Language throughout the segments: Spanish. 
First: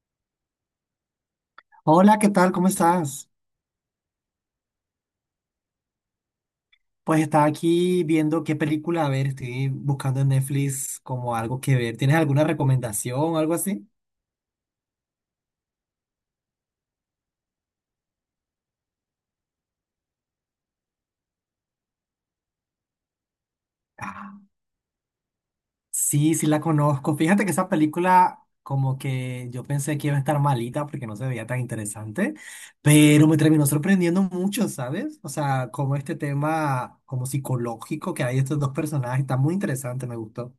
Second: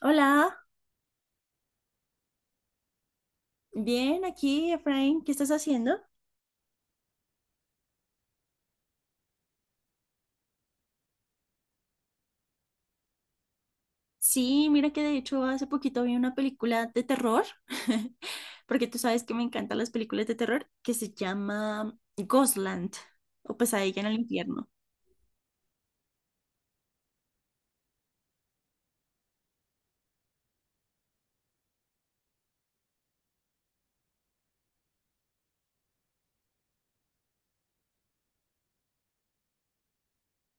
Hola, Hola, ¿qué tal? ¿Cómo estás? bien, aquí, Efraín, ¿qué estás haciendo? Pues estaba aquí viendo qué película, a ver, estoy buscando en Netflix como algo que ver. ¿Tienes alguna recomendación o algo así? Sí, mira que de hecho hace poquito vi una película de terror, porque tú sabes que me encantan las películas de terror, que se llama Ghostland o Pesadilla en el Ah, infierno. sí, sí la conozco. Fíjate que esa película como que yo pensé que iba a estar malita porque no se veía tan interesante, pero me terminó sorprendiendo mucho, ¿sabes? O sea, como este tema como psicológico que hay estos dos personajes, está muy interesante, me gustó.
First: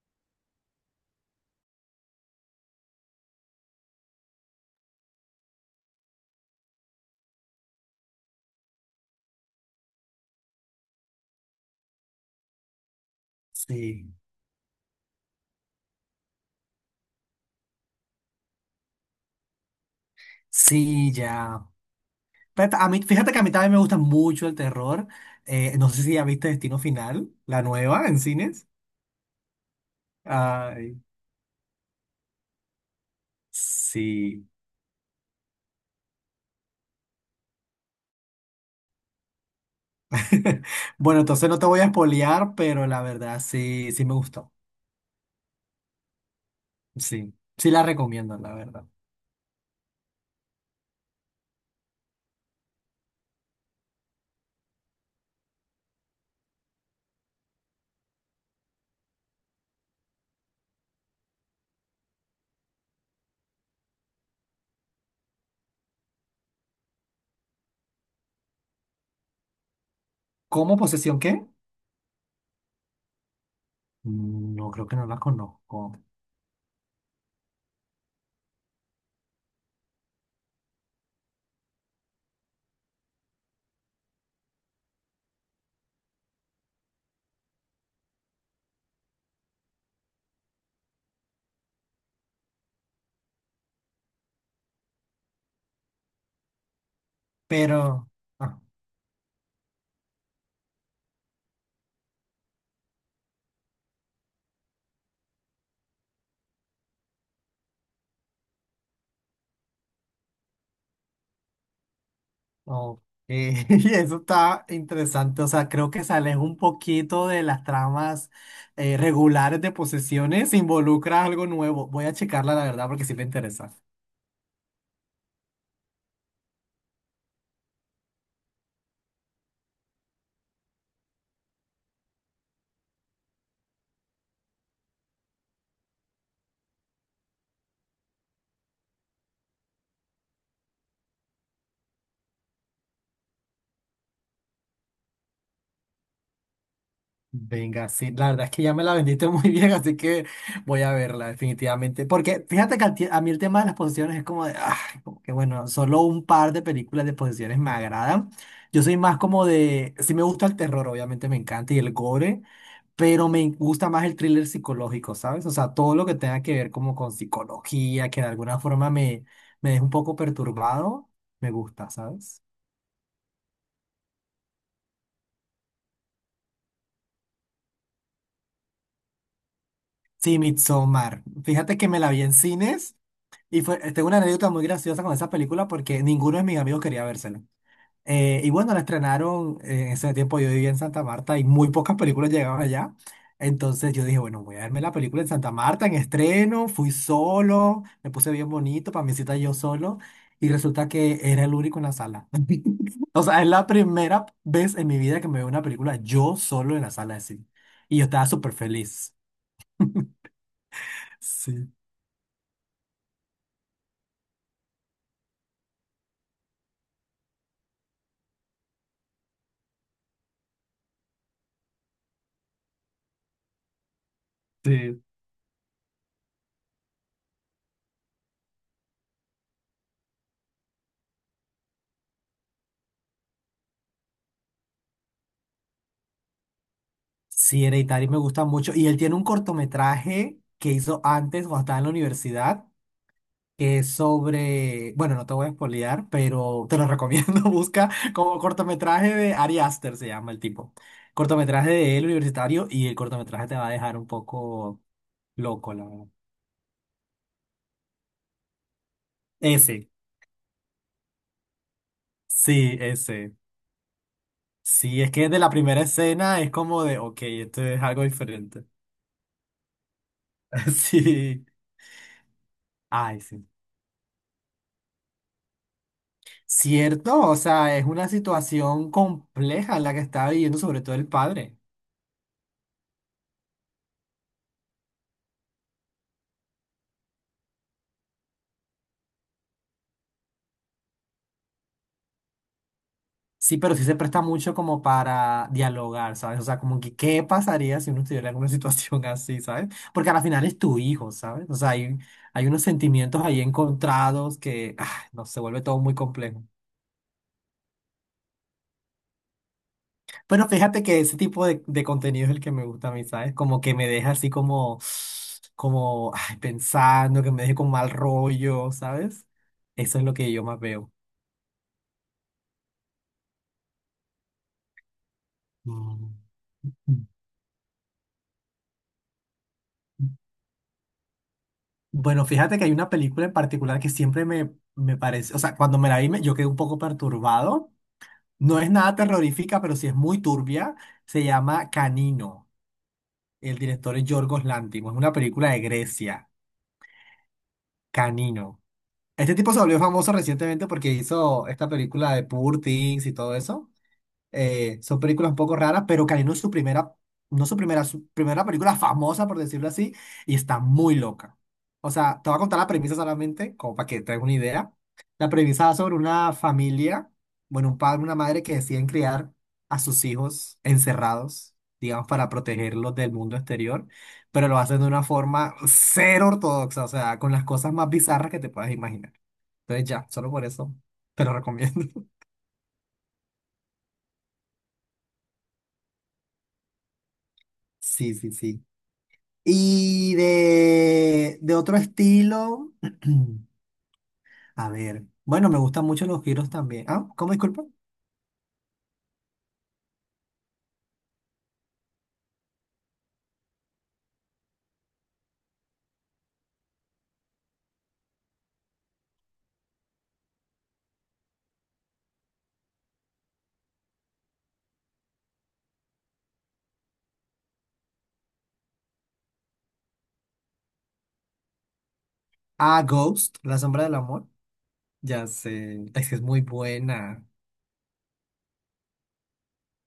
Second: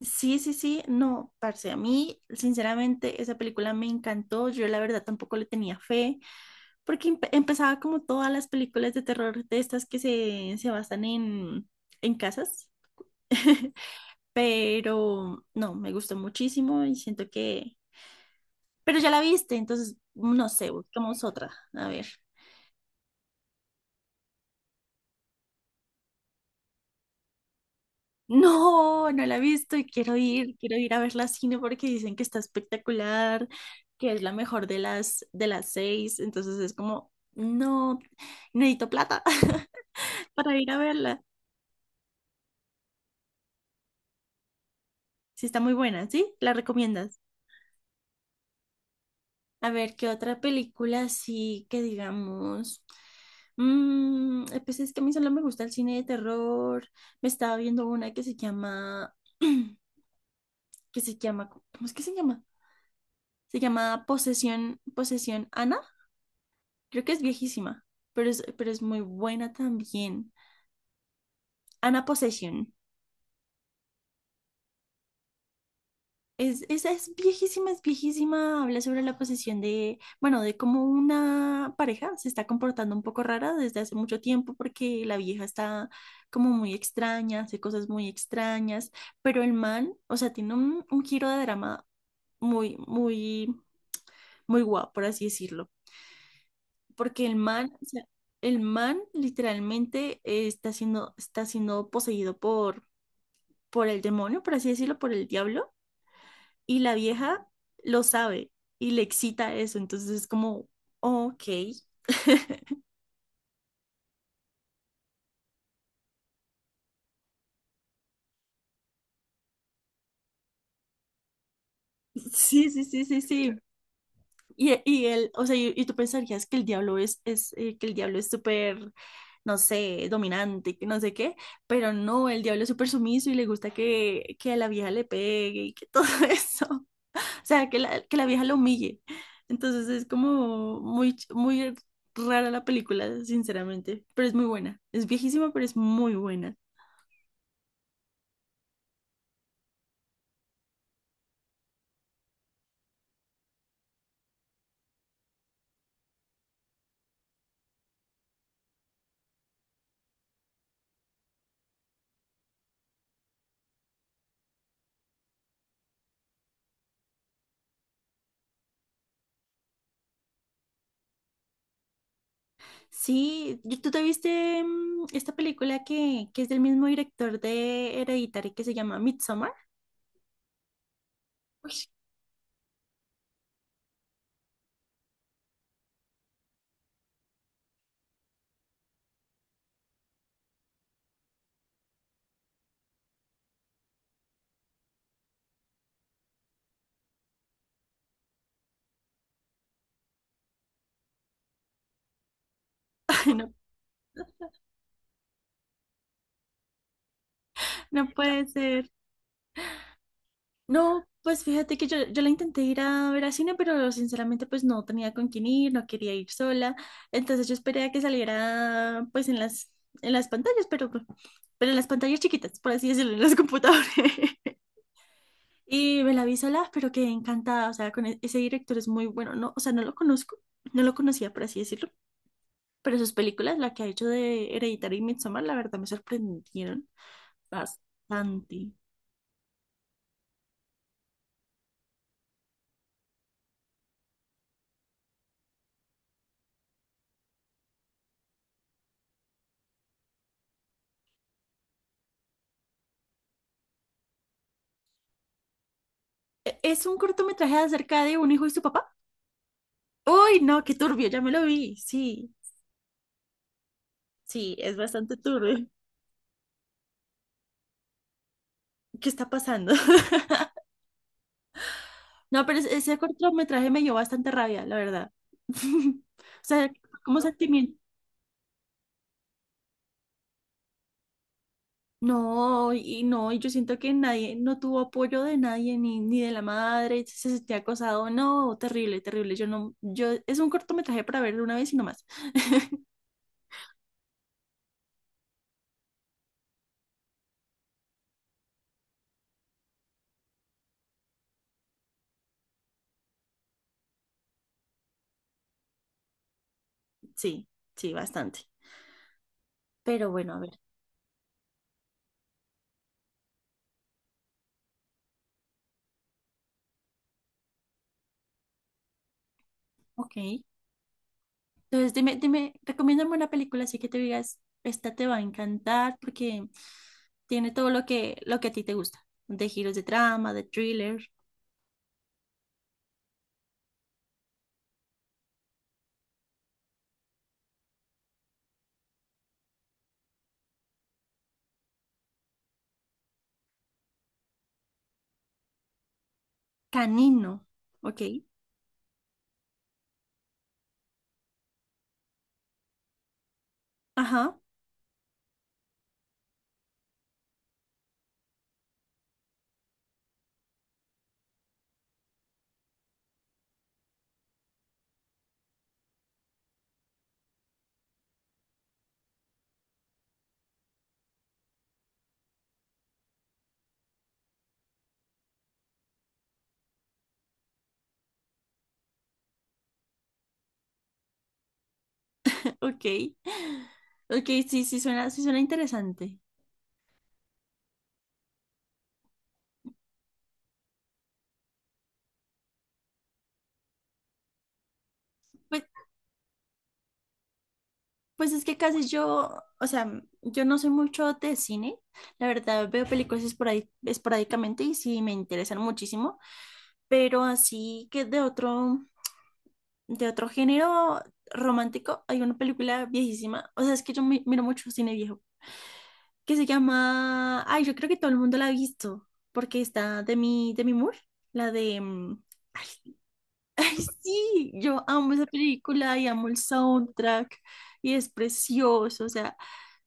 Sí, sí, sí, no, parce, a mí sinceramente esa película me encantó, yo la verdad tampoco le tenía fe, porque empezaba como todas las películas de terror de estas que se basan en casas. Sí, Pero no, me gustó muchísimo y siento que... Pero ya la viste, entonces no sé, sí, buscamos otra. ya. A ver. Pero a mí, fíjate que a mí también me gusta mucho el terror. No sé si ya viste Destino Final, la nueva en cines. No, no la he visto y quiero ir a Ay, verla al cine porque dicen que está espectacular, que es la sí. mejor de de las 6. Entonces es como, no, necesito plata para ir a verla. Bueno, entonces no te voy a espolear, pero la verdad sí, sí me gustó. Sí, está muy buena, ¿sí? ¿La recomiendas? Sí, sí la recomiendo, la verdad. A ver, ¿qué otra película así que digamos? Pues es que a mí solo me gusta el cine de terror. Me estaba viendo una que se llama, que se llama, ¿cómo es que se llama? Se llama Posesión, Posesión Ana. Creo que es viejísima, pero pero es muy buena también. ¿Cómo posesión qué? Ana Posesión. Mm, no, creo que no la conozco. Esa es viejísima, es viejísima. Habla sobre la posesión de, bueno, de cómo una pareja se está comportando un poco rara desde hace mucho tiempo porque la vieja está como muy extraña, hace cosas muy extrañas, pero el man, o sea, tiene un giro de drama muy, muy, muy guapo, por así decirlo. Porque el man, o sea, Pero, el ah. man literalmente está siendo poseído por el demonio, por así decirlo, por el diablo. Y la vieja lo sabe y le excita eso. Entonces es como, ok. Ok, y eso está interesante. O sea, creo que se aleja un poquito de las tramas regulares de posesiones, involucra algo nuevo. Voy a checarla, la Sí, sí, verdad, sí, porque sí sí, me sí. interesa. Y él, o sea, y tú pensarías que el diablo es que el diablo es súper, no sé, dominante, que no sé qué, pero no, el diablo es súper sumiso y le gusta que a la vieja le pegue y que todo eso. O sea, que la vieja lo humille. Entonces es como muy, muy rara la película, sinceramente, pero es muy buena. Es viejísima, pero es muy buena. Venga, sí, la verdad es que ya me la vendiste muy bien, así que voy a verla definitivamente. Porque fíjate que a mí el tema de las posesiones es como de, ah, como que bueno, solo un par de películas de posesiones me agradan. Yo soy más como de, sí me gusta el terror, obviamente me encanta, y el gore. Pero me gusta más el thriller psicológico, ¿sabes? O sea, todo lo que tenga que ver como con psicología, que de alguna forma me, me deja un poco perturbado, me gusta, ¿sabes? Sí, ¿tú te viste esta película que es del mismo director de Hereditary que se llama Midsommar? Sí, Midsommar. Uy, Fíjate que me la vi en cines y fue, tengo una anécdota muy graciosa con esa película porque ninguno de mis amigos quería vérsela. Y bueno, la estrenaron, en ese tiempo yo vivía en Santa Marta y muy pocas películas llegaban allá. Entonces yo dije, bueno, voy a verme la película en Santa Marta en estreno, fui solo, me puse bien bonito para mi cita yo solo y resulta que era el único en la sala. O sea, es No, la primera vez en mi vida que me veo una película yo solo en la sala de cine. Y yo no estaba puede súper ser. feliz. No, pues Sí, fíjate que yo la intenté ir a ver a cine, pero sinceramente pues no tenía con quién ir, no quería ir sola. Entonces yo esperé a que saliera pues en en las pantallas, pero en las pantallas chiquitas, por así decirlo, en los computadores. sí. Y me la vi sola, pero quedé encantada. O sea, con ese director es muy bueno. No, o sea, no lo conozco, no lo conocía, por así decirlo. Pero sus películas, la que ha hecho de Hereditary y Midsommar, la verdad me sorprendieron Sí, Hereditary me gusta bastante. mucho. Y él tiene un cortometraje que hizo antes cuando estaba en la universidad que es sobre, bueno, no te voy a spoilear, pero te lo recomiendo, busca como cortometraje de Ari Aster, se llama el tipo. Cortometraje de él universitario y el cortometraje te va a dejar un poco loco, la verdad. Es un cortometraje acerca de un hijo y su papá. Ese, Uy, no, qué turbio, ya me lo vi. Sí, sí, ese. sí, es Sí, es bastante que de la turbio. primera escena es como de, ok, esto es algo diferente. ¿Qué está pasando? Sí, No, pero ese ay, sí. cortometraje me dio bastante rabia, la verdad. O sea, como Cierto, o sentimiento. sea, es una situación compleja la que está viviendo sobre todo el padre. No, y no, y yo siento que nadie, no tuvo apoyo de nadie, ni de la madre, si se sentía acosado, no, terrible, terrible, yo no, yo, es un cortometraje para verlo una vez y no más. Sí, pero sí se presta mucho como para dialogar, ¿sabes? O sea, como que qué pasaría si uno estuviera en una situación así, ¿sabes? Porque al final es tu hijo, ¿sabes? O sea, hay unos sentimientos ahí encontrados que, ah, no, se vuelve todo muy complejo. Sí, sí, bastante. Pero bueno, a Pero ver, fíjate que ese tipo de contenido es el que me gusta a mí, ¿sabes? Como que me deja así como, como, ay, pensando, que me deje con mal rollo, ¿sabes? Eso es lo ok. que yo más veo. Entonces, dime, dime, recomiéndame una película así que te digas, esta te va a encantar Mm. porque tiene todo lo que a ti te gusta, de giros de trama, de thriller, Bueno, fíjate que hay una película en particular que siempre me parece, o sea, cuando me la vi me- yo quedé un poco perturbado. No es nada terrorífica, pero sí es muy turbia. Se llama Canino. El director es Yorgos Lanthimos. Es una película de Grecia, canino, ok, Canino. Este tipo se volvió famoso recientemente porque hizo esta película de Poor Things y todo eso. ajá, Son películas un poco raras, pero Canino es su primera, no su primera, su primera película famosa, por decirlo así, y está muy loca. O sea, te voy a contar la premisa solamente, como para que te hagas una idea. La premisa va sobre una familia, bueno, un padre, una madre que deciden criar a sus hijos encerrados, digamos, para protegerlos del mundo exterior, pero lo hacen de una forma cero ortodoxa, o sea, con las cosas más bizarras que te puedas imaginar. Entonces ya, solo por eso te lo recomiendo. ok, ok, sí, sí suena interesante. Sí, sí, sí. Y de otro estilo, a ver, bueno, me Pues, gustan mucho los giros también. Ah, ¿cómo disculpa? pues es que casi yo, o sea, yo no soy mucho de cine. La verdad, veo películas esporádicamente y sí me interesan muchísimo. Pero así que de otro género romántico, hay una película viejísima. O sea, es que yo miro mucho cine viejo. Que se llama. Ay, yo creo que todo el mundo la ha visto. Porque está de de mi Moore. La de. Ay, Ah, Ghost, La ay, Sombra del Amor. sí, yo amo esa Ya sé, película y es que es amo el muy buena. soundtrack. Y es precioso. O sea,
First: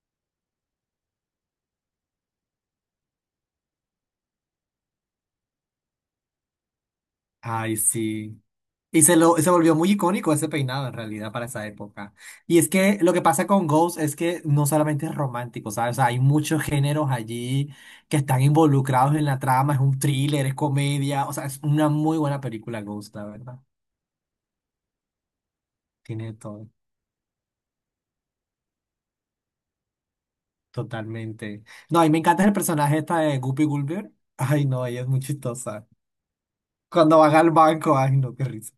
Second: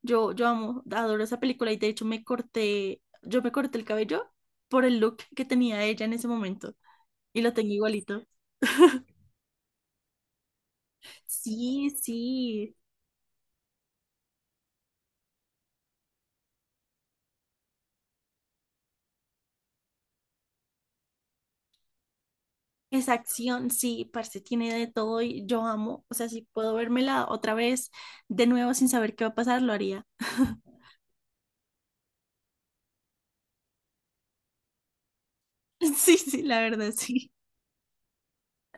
Yo amo, adoro esa película y de hecho yo me corté el cabello por el look que tenía ella en ese momento y lo tengo Ay, igualito. sí. Y se, lo, se volvió muy icónico ese peinado en realidad para esa Sí, época. Y es sí, que lo que pasa con Ghost es que no solamente es romántico, ¿sabes? O sea, hay muchos géneros allí que están involucrados en la trama, es un thriller, es comedia, o sea, es una muy buena película esa Ghost, la verdad. acción, sí, parce, tiene de todo y yo amo, o sea, Tiene si todo. puedo vérmela otra vez de nuevo sin saber qué va a pasar, lo haría. Totalmente. No, y me encanta el personaje esta de Guppy Gulliver. Ay, no, ella es muy chistosa. Sí, sí, la verdad, Cuando sí. van al banco, ay, no, qué risa.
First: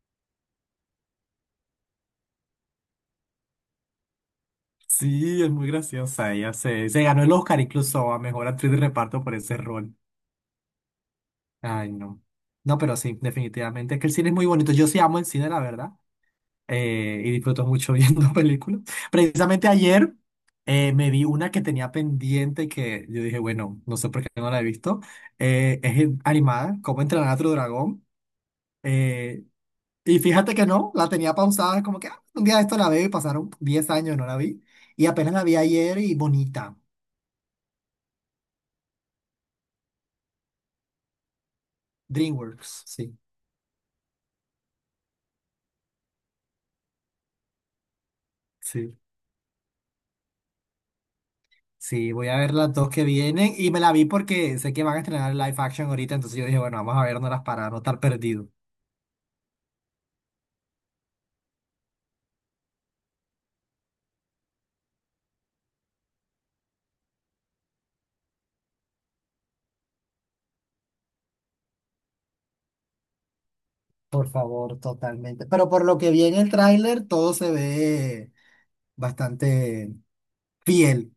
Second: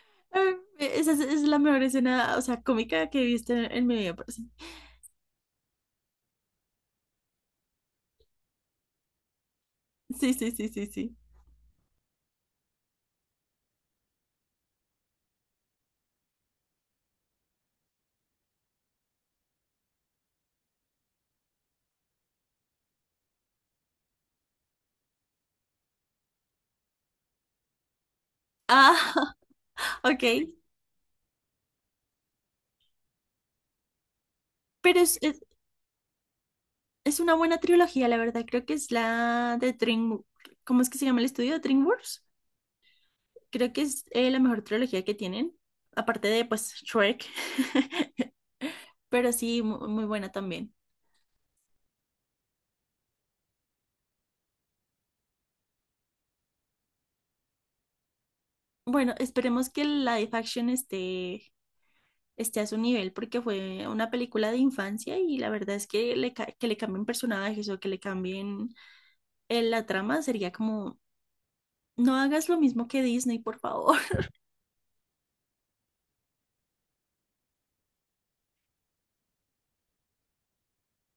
Ay, esa es la mejor escena, o sea, cómica que he visto en mi vida. Parce. Sí, es muy graciosa. Se ganó el Oscar incluso a mejor actriz de reparto por ese rol. Sí, sí, sí, sí, sí. Ay, no. No, pero sí, definitivamente. Es que el cine es muy bonito. Yo sí amo el cine, la verdad. Y disfruto mucho viendo películas. Precisamente ayer me vi una que tenía pendiente y que yo dije, bueno, no sé por qué no la he visto. Es animada, ¿cómo entrenar a tu dragón? Ah, Eh, Y ok. fíjate que no, la tenía pausada, como que ah, un día de esto la veo y pasaron 10 años, no la vi. Pero Y apenas la vi ayer y bonita. es una buena trilogía, la verdad. Creo que es la de Dream... ¿Cómo es que se llama el estudio? DreamWorks. DreamWorks, sí, Creo que es la mejor trilogía que tienen, aparte de, pues, Shrek. sí, Pero sí, muy, buena también. sí, voy a ver las dos que vienen y me la vi porque sé que van a estrenar live action ahorita, entonces yo dije, bueno, vamos a vernoslas para no estar perdido. Bueno, esperemos que la live action esté a su nivel porque fue una película de infancia y la verdad es que que le cambien personajes o que le cambien la trama sería como, no hagas lo mismo que Disney, por favor. Por favor, totalmente. Pero por lo que vi en el tráiler, todo se ve bastante fiel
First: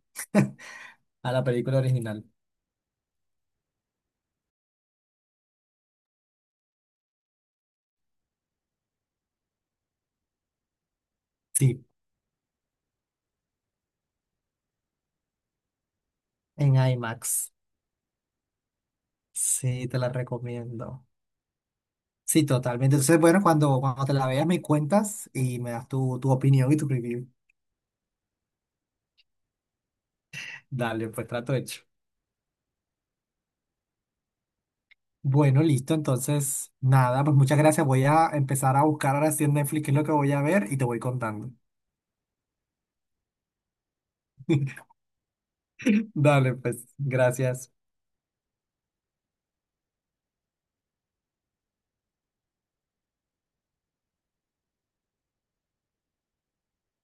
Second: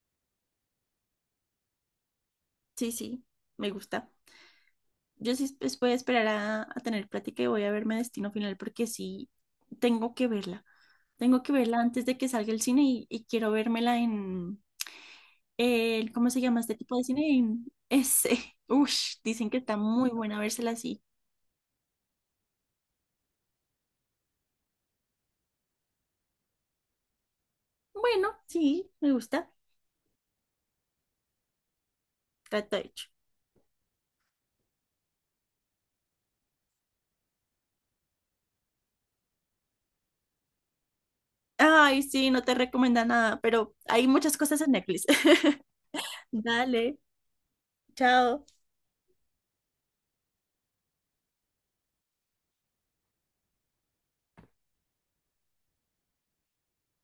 a la película original. Sí, sí, me gusta. Yo sí voy a esperar a tener plática y voy a verme Destino Final porque sí tengo que verla. Tengo que verla Sí, antes de que salga el cine y quiero vérmela en el, ¿cómo se llama este en tipo de cine? IMAX. En ese. Ush, dicen que está Sí, te muy la buena vérsela así. recomiendo. Sí, totalmente. Entonces, bueno, cuando te la veas me cuentas y me das tu opinión y tu review. Bueno, sí, me gusta. Dale, pues trato hecho. Trato hecho. Bueno, listo. Entonces, nada, pues muchas gracias. Voy a empezar a buscar ahora sí en Netflix qué es lo que voy a ver y te voy contando. Ay, sí, no te recomienda nada, pero hay muchas cosas en Netflix. Dale, pues, Dale, gracias. chao.